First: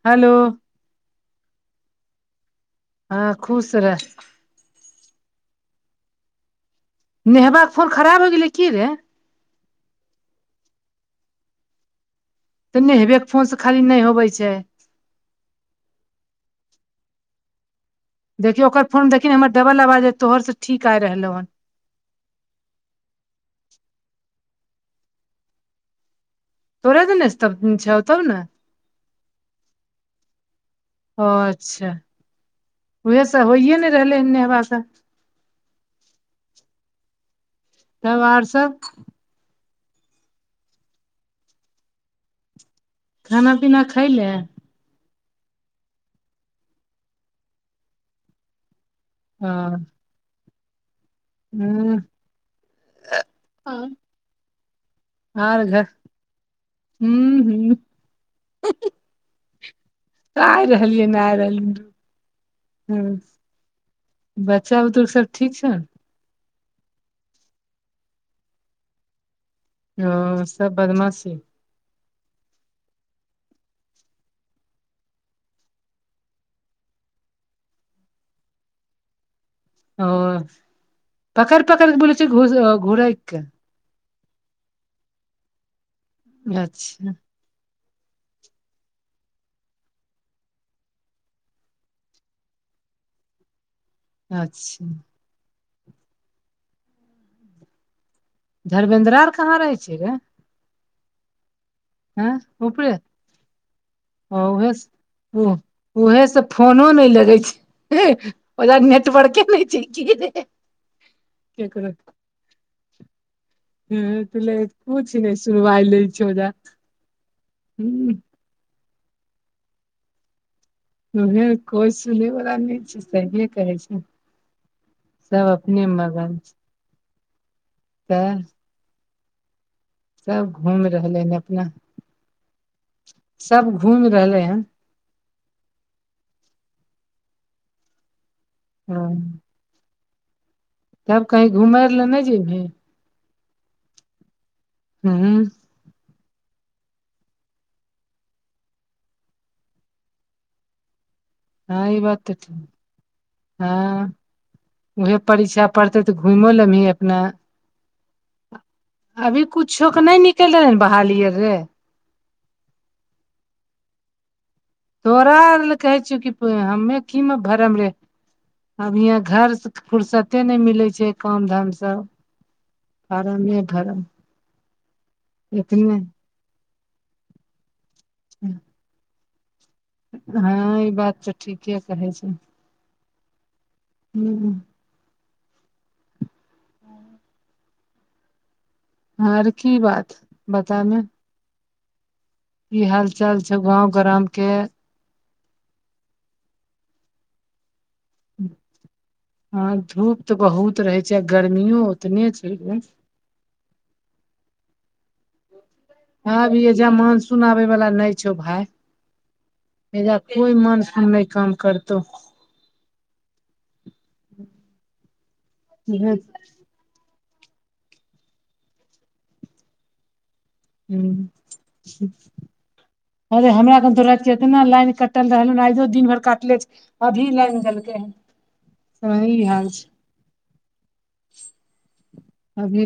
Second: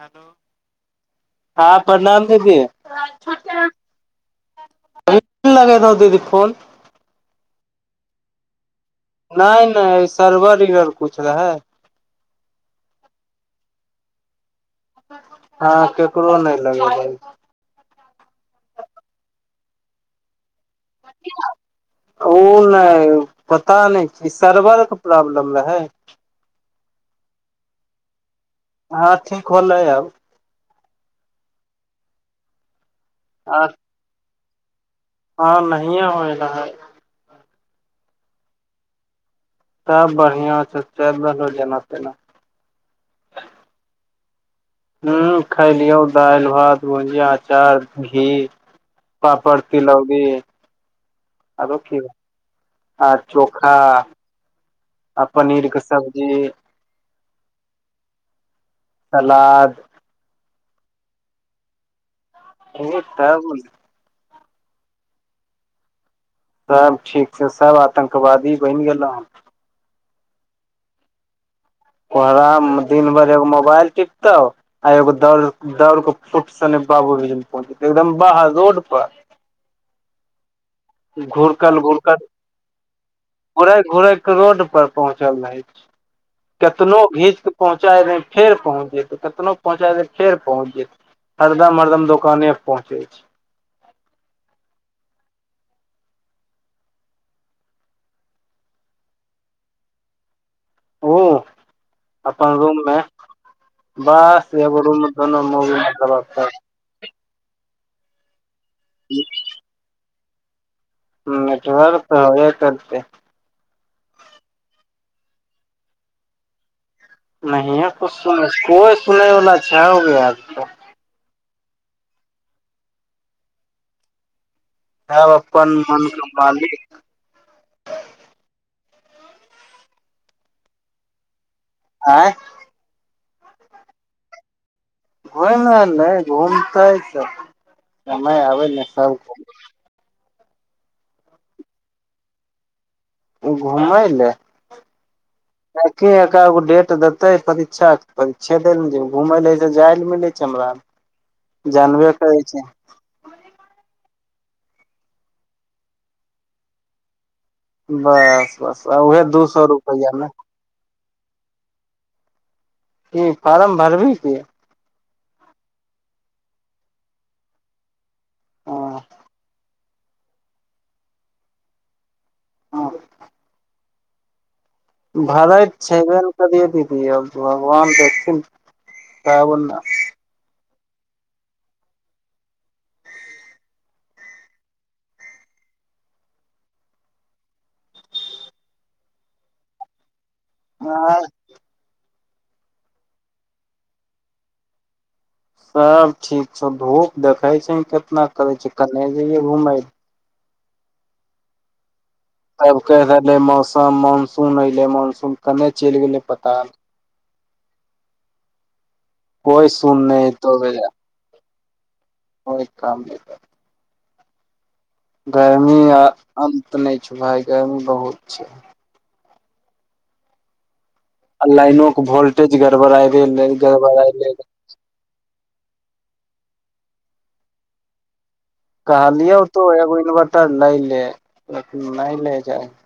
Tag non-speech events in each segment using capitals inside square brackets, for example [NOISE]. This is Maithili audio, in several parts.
हेलो हंऽ प्रणाम दीदी। हंऽ खुश रह। ओहो दिन लगैलयऽ रहौं दीदी फोन। नेहबाक फोन खराब हो गेलैय की रे? नै -नै सर्वर -इवर कुछ रहैय। तऽ नेहबेके फोन से खाली नै होबै छैय। हां केकरो नै लगेबै। देखियौ ओकर फोन देखी हमर डबल आवाज हय तोहर से ठीक आ रहलौ हन। ओ नै, पता नै कि सर्वरके प्रॉब्लम रहैय। तोरे त ने छै तौ ने [UNINTELLIGIBLE] हँ ठीक होलै आब। ओ अच्छा! उह सब आब होइे ने रहलै हन नेहबा से। हँ, नहिये होय रहल। तब आओर सब? सब बढ़ियां छै, चल रहलै जेना -तेना। खाना- पीना खइ लए? ह खैलियौ दालि -भात, भुजिया, अचार, घी। पापड़, हँ तिलौड़ी। आरो हूँ आ चोखा। आ पनीर क सब्जी। हू- हू। सलाद। तऽ आइ रहलियै ना आ रहल। ओ तऽ बोल। बच्चा बुतरु सब ठीक छौ? सब ठीक छै, सब आतंकवादी बनि गेलो हँ। ओ सब बदमाशी। कह दिन भरि एगो मोबाइल टिकटॉप। आ एगो दौड़, दौड़ फुट सने बाबूजी के लग पहुँच जेते, एकदम बाहर रोड पर। ओ पकइर घुरकल पकइर बोलै घुरकल छै, घ घोड़ा एक [UNINTELLIGIBLE] घुरै -घुरै के रोड पर पहुँचल रहै छै, केतनो अच्छा भीत पहुँचा दे फेर पहुँच जेत, कतनो पहुँचाए दे फेर पहुँच जेत। हरदम -हरदम दोकाने पहुँचे छै। अच्छा! धरमेेंन्द्रा आर कहाँ रहै छै रे? ओ। हँ अपन रूम ऊपरे मे, बस उहे एगो रूम दोनो मी मलब [UNINTELLIGIBLE] मोन नहि लगै छै, ओकरा नेटवर्के नहि छै की। केकरो नेटवर्क रहबे करतै। ह तु ल पूछ नहि सुनवइल छौज [UNINTELLIGIBLE] नहिये पुछते कोइ सुनैवला छई ओकरा क। उह कोइ सुनै वला नहि छै, सहिए कहै छी। सब अपन अपने मन के मगन छै। मालिक तऽ। सब घुम रहलै हन अपना। आँ। सब घुमि रहले हन। घुम रहल, घूमतै त समय आबे ने ह सब तब कहीं घुमय लए नहि जेबही? घुमले। हूँ। एके एका गो डेट देतै परीक्षा, परीक्षे दै ल जेब, घुमय लए जाय लए मिलै छै हमरा। हँ ई जानबे बात तऽ करै छी ठीक। हां उहे परीक्षा पड़तै तऽ घुमो लेबही अपना। बस बस उहे दू अभी सौ कुछो के रुपैया नै मे निकल रहै बहाली आर रे। की फारम भरबी की। तोरा आर ले कहै छियौ की हम्मे की मे भरम रे, हँ आब इहाँ घर से फुरसते नै मिलै छै काम-धाम से, हँ फारमे भरम। भरैते एतने छेबे ने करियै दीदी अब भगवान देखथिन तब ना। हां ई बात तऽ ठीके कहै छी। हुं। हां। आर की बात बतामाए। आँय की हाल-चाल छौ गाँव ग्राम के। सब ठीक छौ, धूप देखे छही केतना करे छै, कने जयै ह घुमेले। धूप तऽ बहुत रहे छै आ गर्मियो ओतने छै। अब कैह रहले मौसम मानसून ऐले मानसून कने चैल गेलै पता नै। सुन आबै वाला नै छौ भाय, कोइ सुन एजा नहि एतो कोय कोइ मानसुन नै काम करतौ। [UNINTELLIGIBLE] काम देता। [UNINTELLIGIBLE] गर्मी आ अन्त नै छौ भाय, गर्मी बहुत छै। आ लाइनो हुं के वोल्टेज गड़बड़ाय गेलै अरे हमरा कन तो राएत के गड़बड़ायले एतना लाइन क टल रहलौ नै आयजो दिन भैर काटले छै, अभी लैन देलकै हन। कहलियौ ई तो हाल छै एगो इन्वर्टर लै ले, लेकिन नै ले जाय अभी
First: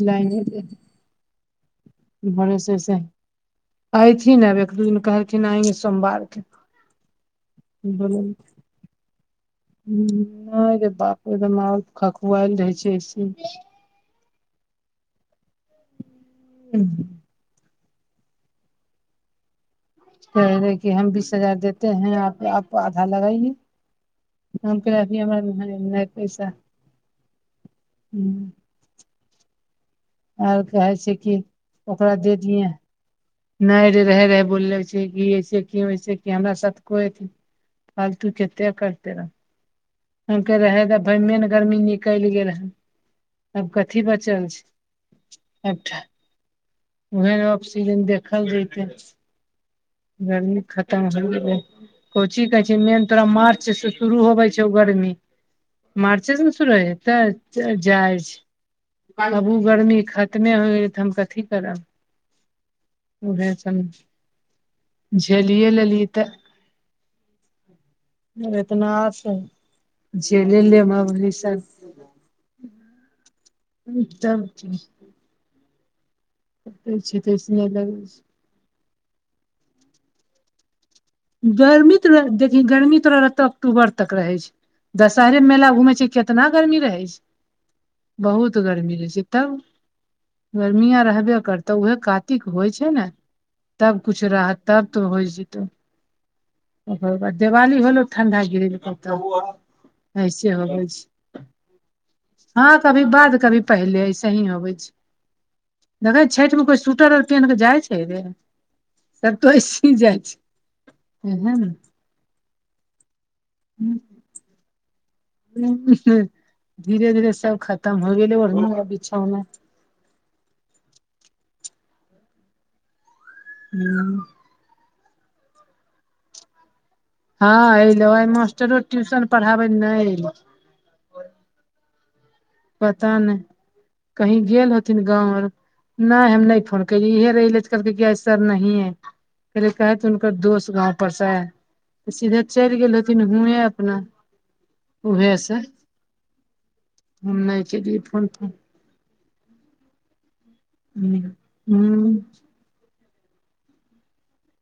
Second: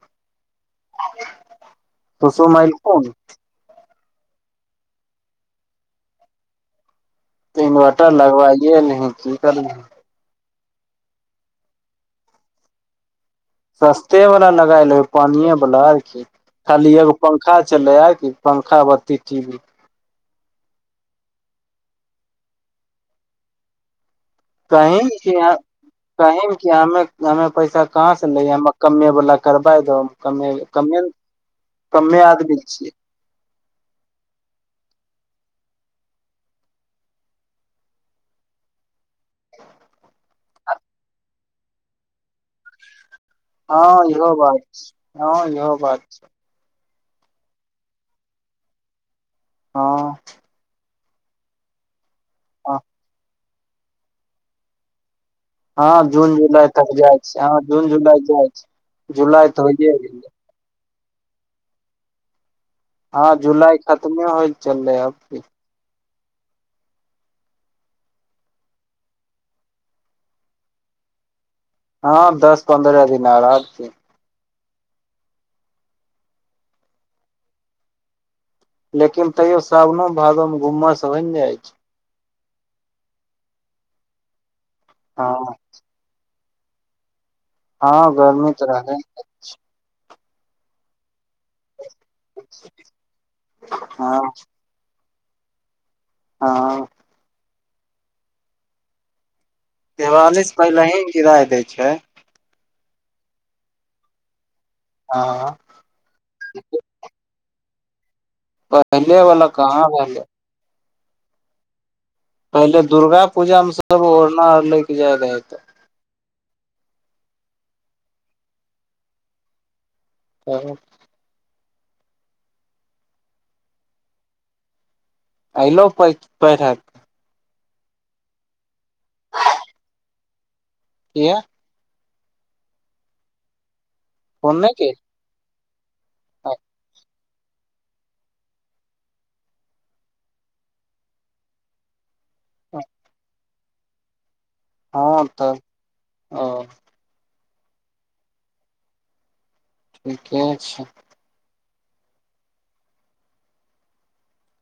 [UNINTELLIGIBLE] इ भरोसे से ऐथिन आब एक दू दिन कहलखिन आएंगे सोमवार के। ते इन्वायर्टर नहि लगबाइये लीही की करबी। नै रे बाप एकदम और खखुआएल रहै छै ऐसे। सस्ते वला लगा ले पानिये बला आर की, खाली एगो पंखा चलै आर की पंखा, बत्ती, टी वी। कहै रहै कि हम बीस हजार देते है आप, आप आधा लगाइए। हम कह कही ने अभी कि हमरा हम नहि कही पैसा ने कि हम्मे हम्मे पैसा कहाँ से लिये हम्मे कमे बला करबाय दहो हम कमे, आर कहै कमे ने छै कि कमे आदमी छी। नै रे रहै-रहै बोलले छै कि ऐसे क्यूं ऐसे कि हमरा साथ कोय अथी फालतू कते करते रह हुनके रहै के भैर मेन गर्मी निकैल गेल हय। आब कथी हँ इहो बचल छै, बात हँ इहो आब ठ बात छै उहे रोप सीजन देखल जेतै। हँ गर्मी खतम हो गेलै, कोची कहै छी मेन तोरा मार्च से शुरू होबै छै ओ गरमी, हँ मार्चे जून से ने जुलाई शुरू हय तक हेतै जाइ छै हँ जून जुलाई ज-जाय जाइ छै। [UNINTELLIGIBLE] जुलाई उ तऽ होइये गर्मी गेलै खतमे होय गेल तऽ हम कथी करब। हां उहे जुलाय सब खतमे होय चललै अब की झेलिये लेलि तऽ और एतना से झेली लेबा ओहि से। हां दस-पन्द्रअ दिन आर अब। तब की। एते छिये ते ए सी लगाबै छी। लेकिन तैयो सावनो, भादो मे गुमस गर्मी त देखही गर्मी तोरा अक्टूबर तक रहे छै दशहरे हँ मेला घूमे छै। केितना गर्मी रहै छै, हँ बहुत तऽ रहलै गर्मी रहै छै। तब, गर्मिया रहबे करतै। तऽ उहे कातिक होइ छै ने तब हँ कुछु रह तब तो होइ जतौ। हँ। ओकर बाद दिवाली भेलौ ठण्डा गिरै दिवाली से पहिले ही गिराय दै छै। हँ कभी बाद कभी पहिले ऐसे ही अबै छै। हँ। देखै छठि में कोइ स्वेटर आर पेहेन के जाइ छै रे पहिले सब वाला तो कहाँ अइसी जाइ रहलै छै। ह ह [UNINTELLIGIBLE] पहिले दुर्गा पूजा मे सब ओढ़ना और लैके जाय रहै तऽ। [UNINTELLIGIBLE] धीरे- धीरे सब खत्म हो गेलै ओड़ना आ बिछौना। काहे। हूँ। अइलो पै पैढाक। हँ ऐलौ मास्टरो ट्यूशन पढ़ाबे नैय एलेै। किया। पता नैय, कही फोन गेल नहि होथिन गाँव और नैय हम नैय केलही फोन कैलियै, इहे रहै। कहके की सर नही है, पहले कहै त उनका दोस्त गाँव पर से है। सीधे चैल गेल हेथिन हुएं अपना। हँ उहे से तऽ, ओ। हम नैय केलियै फोन जोन। ठीके छैय। हूँ।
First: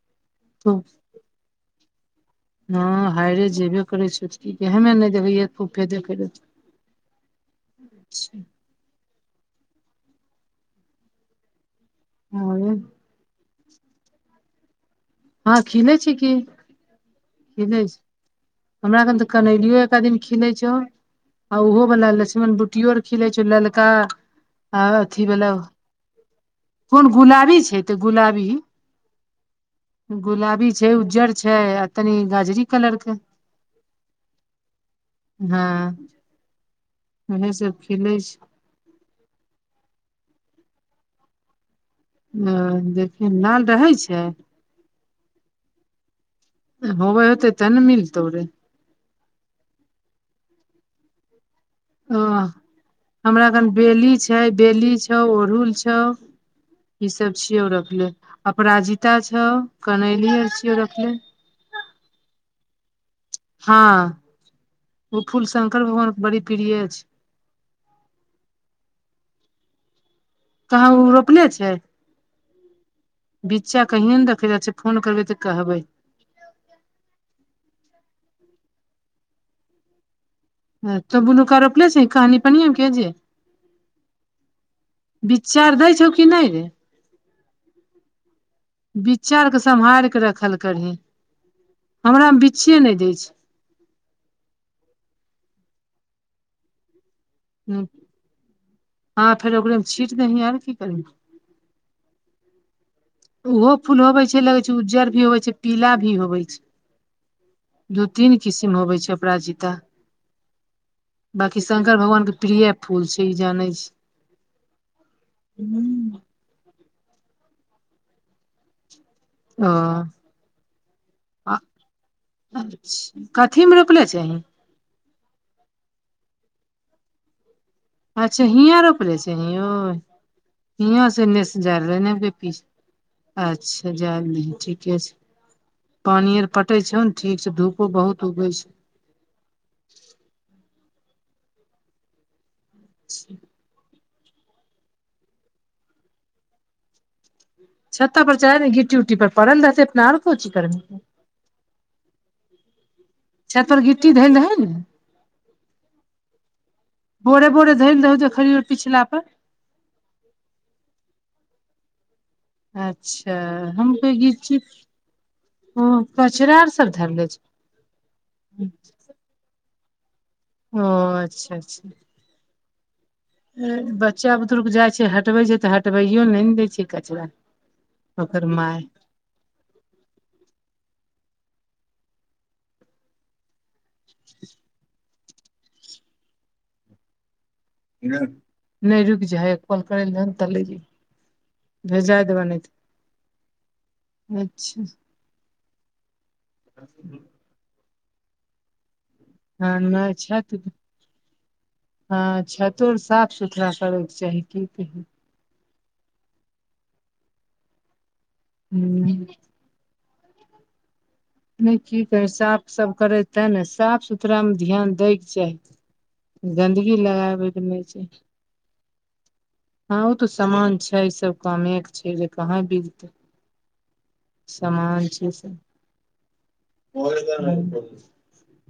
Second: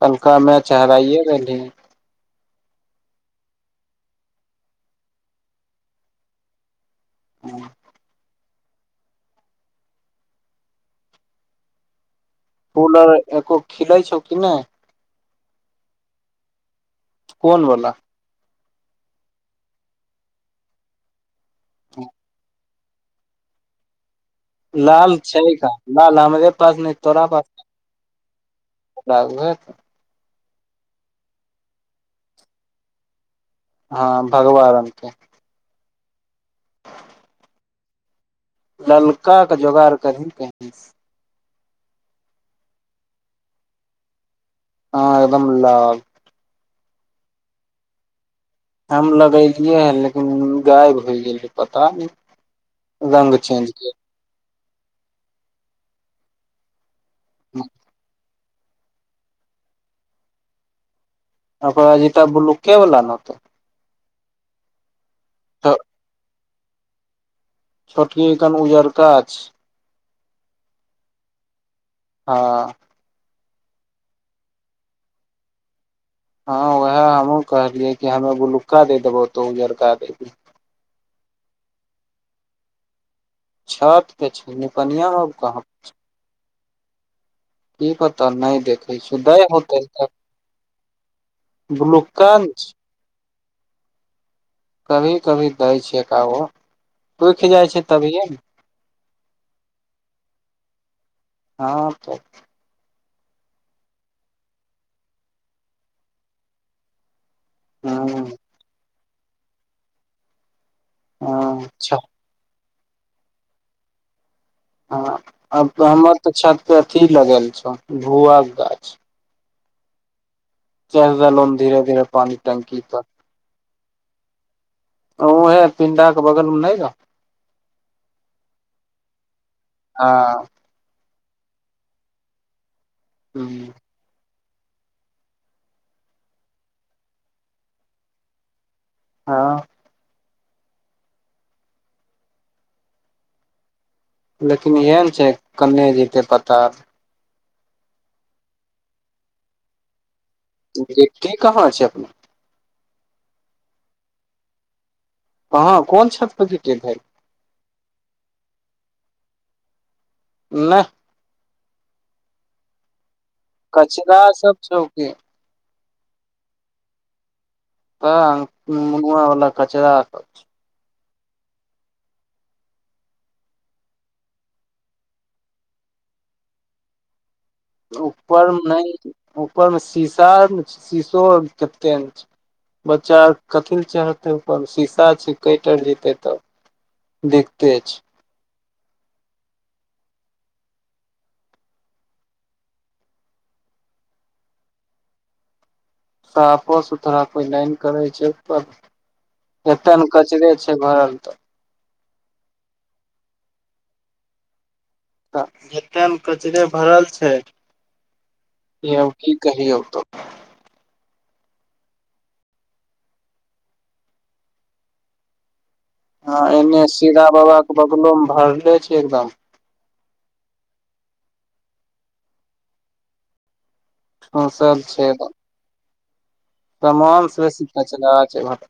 कलुका मैच हराइये रहली हेँ। हँ हायरे जेबे करै छैय की हम नैय देखै हेँ फुफे देखैत होतो। अच्छा। फूल एको खिलै छौ कि नैय। हँ खिलै छैय की, कोन खिलै वाला छैय। हमरा खन तऽ कनैलिये टा खिलेै छौ आ ओहो वला लछ्मन बुट टी योर खिलै छौ ललका आ लाल अथी वाला छैय कहाँ लाल हमरे पास नहि कोन तोरा पास गुलाबी छै तऽ गुलाबी ही। गुलाबी छैय, उज्जर छैय आ तनि गजरी कलर के। हँ भगवा रंग के। हँ उहे सब खिलै छैय। ललका के जोगाड़ करही कहीं। हू देखी लाल रहै छै। हँ एकदम लाल। होबै होतेै तब न मिलतौ रे। हम लगेेलियै है लेकिन गायब होय गेलै। पता नहि ओ रंग हमरा अखन चेंज केलकै बेली छै। छै बेली छौ, उड़हुल छौ, ई सब छियौ रखले। अपराजिता छौ कनैली और छियो रखले अपराजिता बूलूके बला नतऽ हाॅं ऊ फूल शंकर भगवान के बड़ी प्रिय छैय। छोटकी खन उजरका छैय। कहाँ ऊ रोपने छैय? हां बिच्चा कहिये ने देखैले आछै फोन करबै तऽ कहबै। हँ वहै हमहुँ कहलियै कि हमैं बुलुक्का दे देबौ तों उजरका दे दीहें। तो बुलुका रोपले छिहीं कहां निपनिया के जे छत पे छैय, निपनिया अब कहाँ बिच्चा आर पे दै छै। छौ कि नैय रे। की पता नैय दे किछो दै बिच्चा आर के होतै सम्हार त के रखल बुलुका ने छैय। नैय दै छैय। कभी -कभी दै छै एकागो, सुइख जाय छै तभिए ने हां फेर ओकरे मे छीट दहीं और की करभीं हां तो। ओहो फूल होवे छैय लगैय छैय उज्जर भी होय छैय पीला भी होवै छैय। दू ह तीन किसिम होबैय छैय अपराजिता। बांकी हँ छ शंकर भगवानके प्रिय फूल छैय इ जानै छी।। हां अब त हमर तऽ छत पे अथी लगल छह भुआके गाछ। ओ चढि देलौन धीरे धीरे पानी टंकी तक। कथी मे रोपले छही अहूं ओहै पिंडाक बगलमे नै रहौं अच्छा हिंया रोपले छहीं और हँ हिंया से एनेसे जादे नै पिछे ह अच्छा जैलै दहि ठीके छैय पानी आर पटै छौ न ठीक छौ धुपो बहुत उगेय छौ। हॅं [INAUDIBLE] लेकिन इहै न छैय कने जेतै पता नै छ्ता पर चढा दिही गिट्टी उट्टी पर पड़ल रहतै अपना आरो कोन चीज करबीही। गिट्टी कहाँ छै अपने छत पर गिट्टी धैल रहैय नु। कहां कोन छत पर गिट्टी धइल रहै? बोरे बोरे धैल रहैय जे ओ [UNINTELLIGIBLE] पिछला पर नै अच्छा हम कहीयै कचरा कि सब गीची छौ कि ओ कचड़ा आर सब धरले छै। हा मुगुआ बला कचड़ा सब छैय ओ अच्छा अच्छा बच्चा बुतरुक जाइ छैय हटबै छैय तऽ हटबैयो नै न दैय छैय कचड़ा। ऊपर में नै नु ऊपर मे शीसा आर न छैय शीसो ओर केते न छैय बच्चा आर कथी चढ़तै उपर में शीशा छैय कैट आर जेतै तऽ दिकते छैय। भेल, नै रुकि जाइ हइ एक काल करै ल दै न त ले जहिये। भेजाय देब नै तऽ अच्छा। साफो सुथरा कोइ नै न करैय छैय उपरमे। हँ एतय न नहि कचड़े छय भरल तऽ। अच्छा तोर साफ सुथरा करके चाही की कही। एतह न कचड़े भरल छैय की ह कहियौ तोरा? नै की कही साफ सब करै तै न साफ सुथरामे ध्यान दैके चाही। ह एमे गन्दगी सीरा बाबा लगाबैके के नहि छै बगलो मे भरले छैय एकदम। हँ ओ तऽ सामान छैय सब कामे के छैय जे कहाँ बिगतै? ठूसल समान छैय से। समानस बेसी कचरा छैय भरल।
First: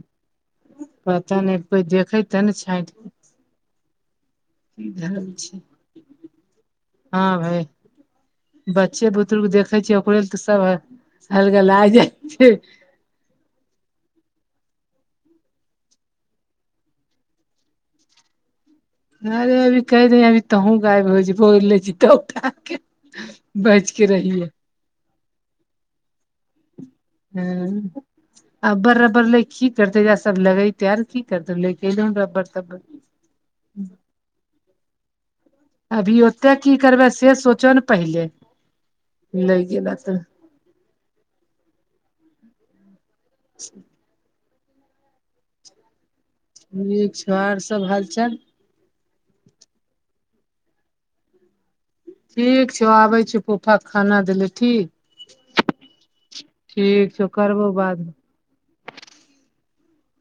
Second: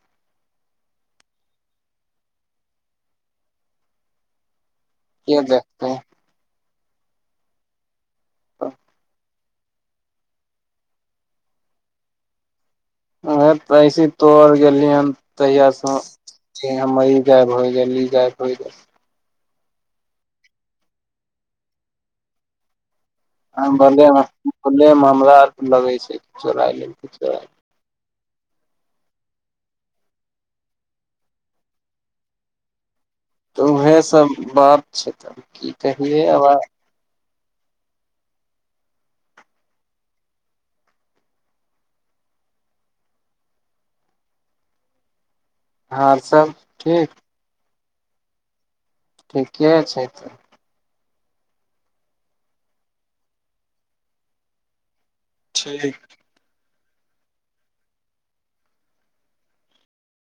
पता नै कोइ देखे त न छैट के देखतैय? हा भाय बच्चे बुच्ची तुलबुक देखेय छियै ओकरे ल तऽ सब हय अलगला जाइ छैय। ह त ऐसे तोर गेलये हन तहियास ज मरी जायब होइ गेली गायब होइ गेल। अरे अभी कहि रहि अभी तहु गायब हो जेभी बोल लैय छी तब उठ। हम बगेमे खुलेपन हमरा लगैय छैय चुराय लैय छैय। हु। अब्बर रबर लैय की करतै यै सब लगै तै आर की करतै ले के रबर तबर। तऽ वैह सब बात छैय तऽ की। अभी कहियै आब ओतह की करबै से सोचऽ न पहिले लैय गेल तऽ। और सब? ठीक छौ आओर सब हालचाल? ठीके छै तऽ। ठीक छैौ आबै छै फोफाके खाना देली ठीक। ठीक। ठीक छौ करबो बादमे।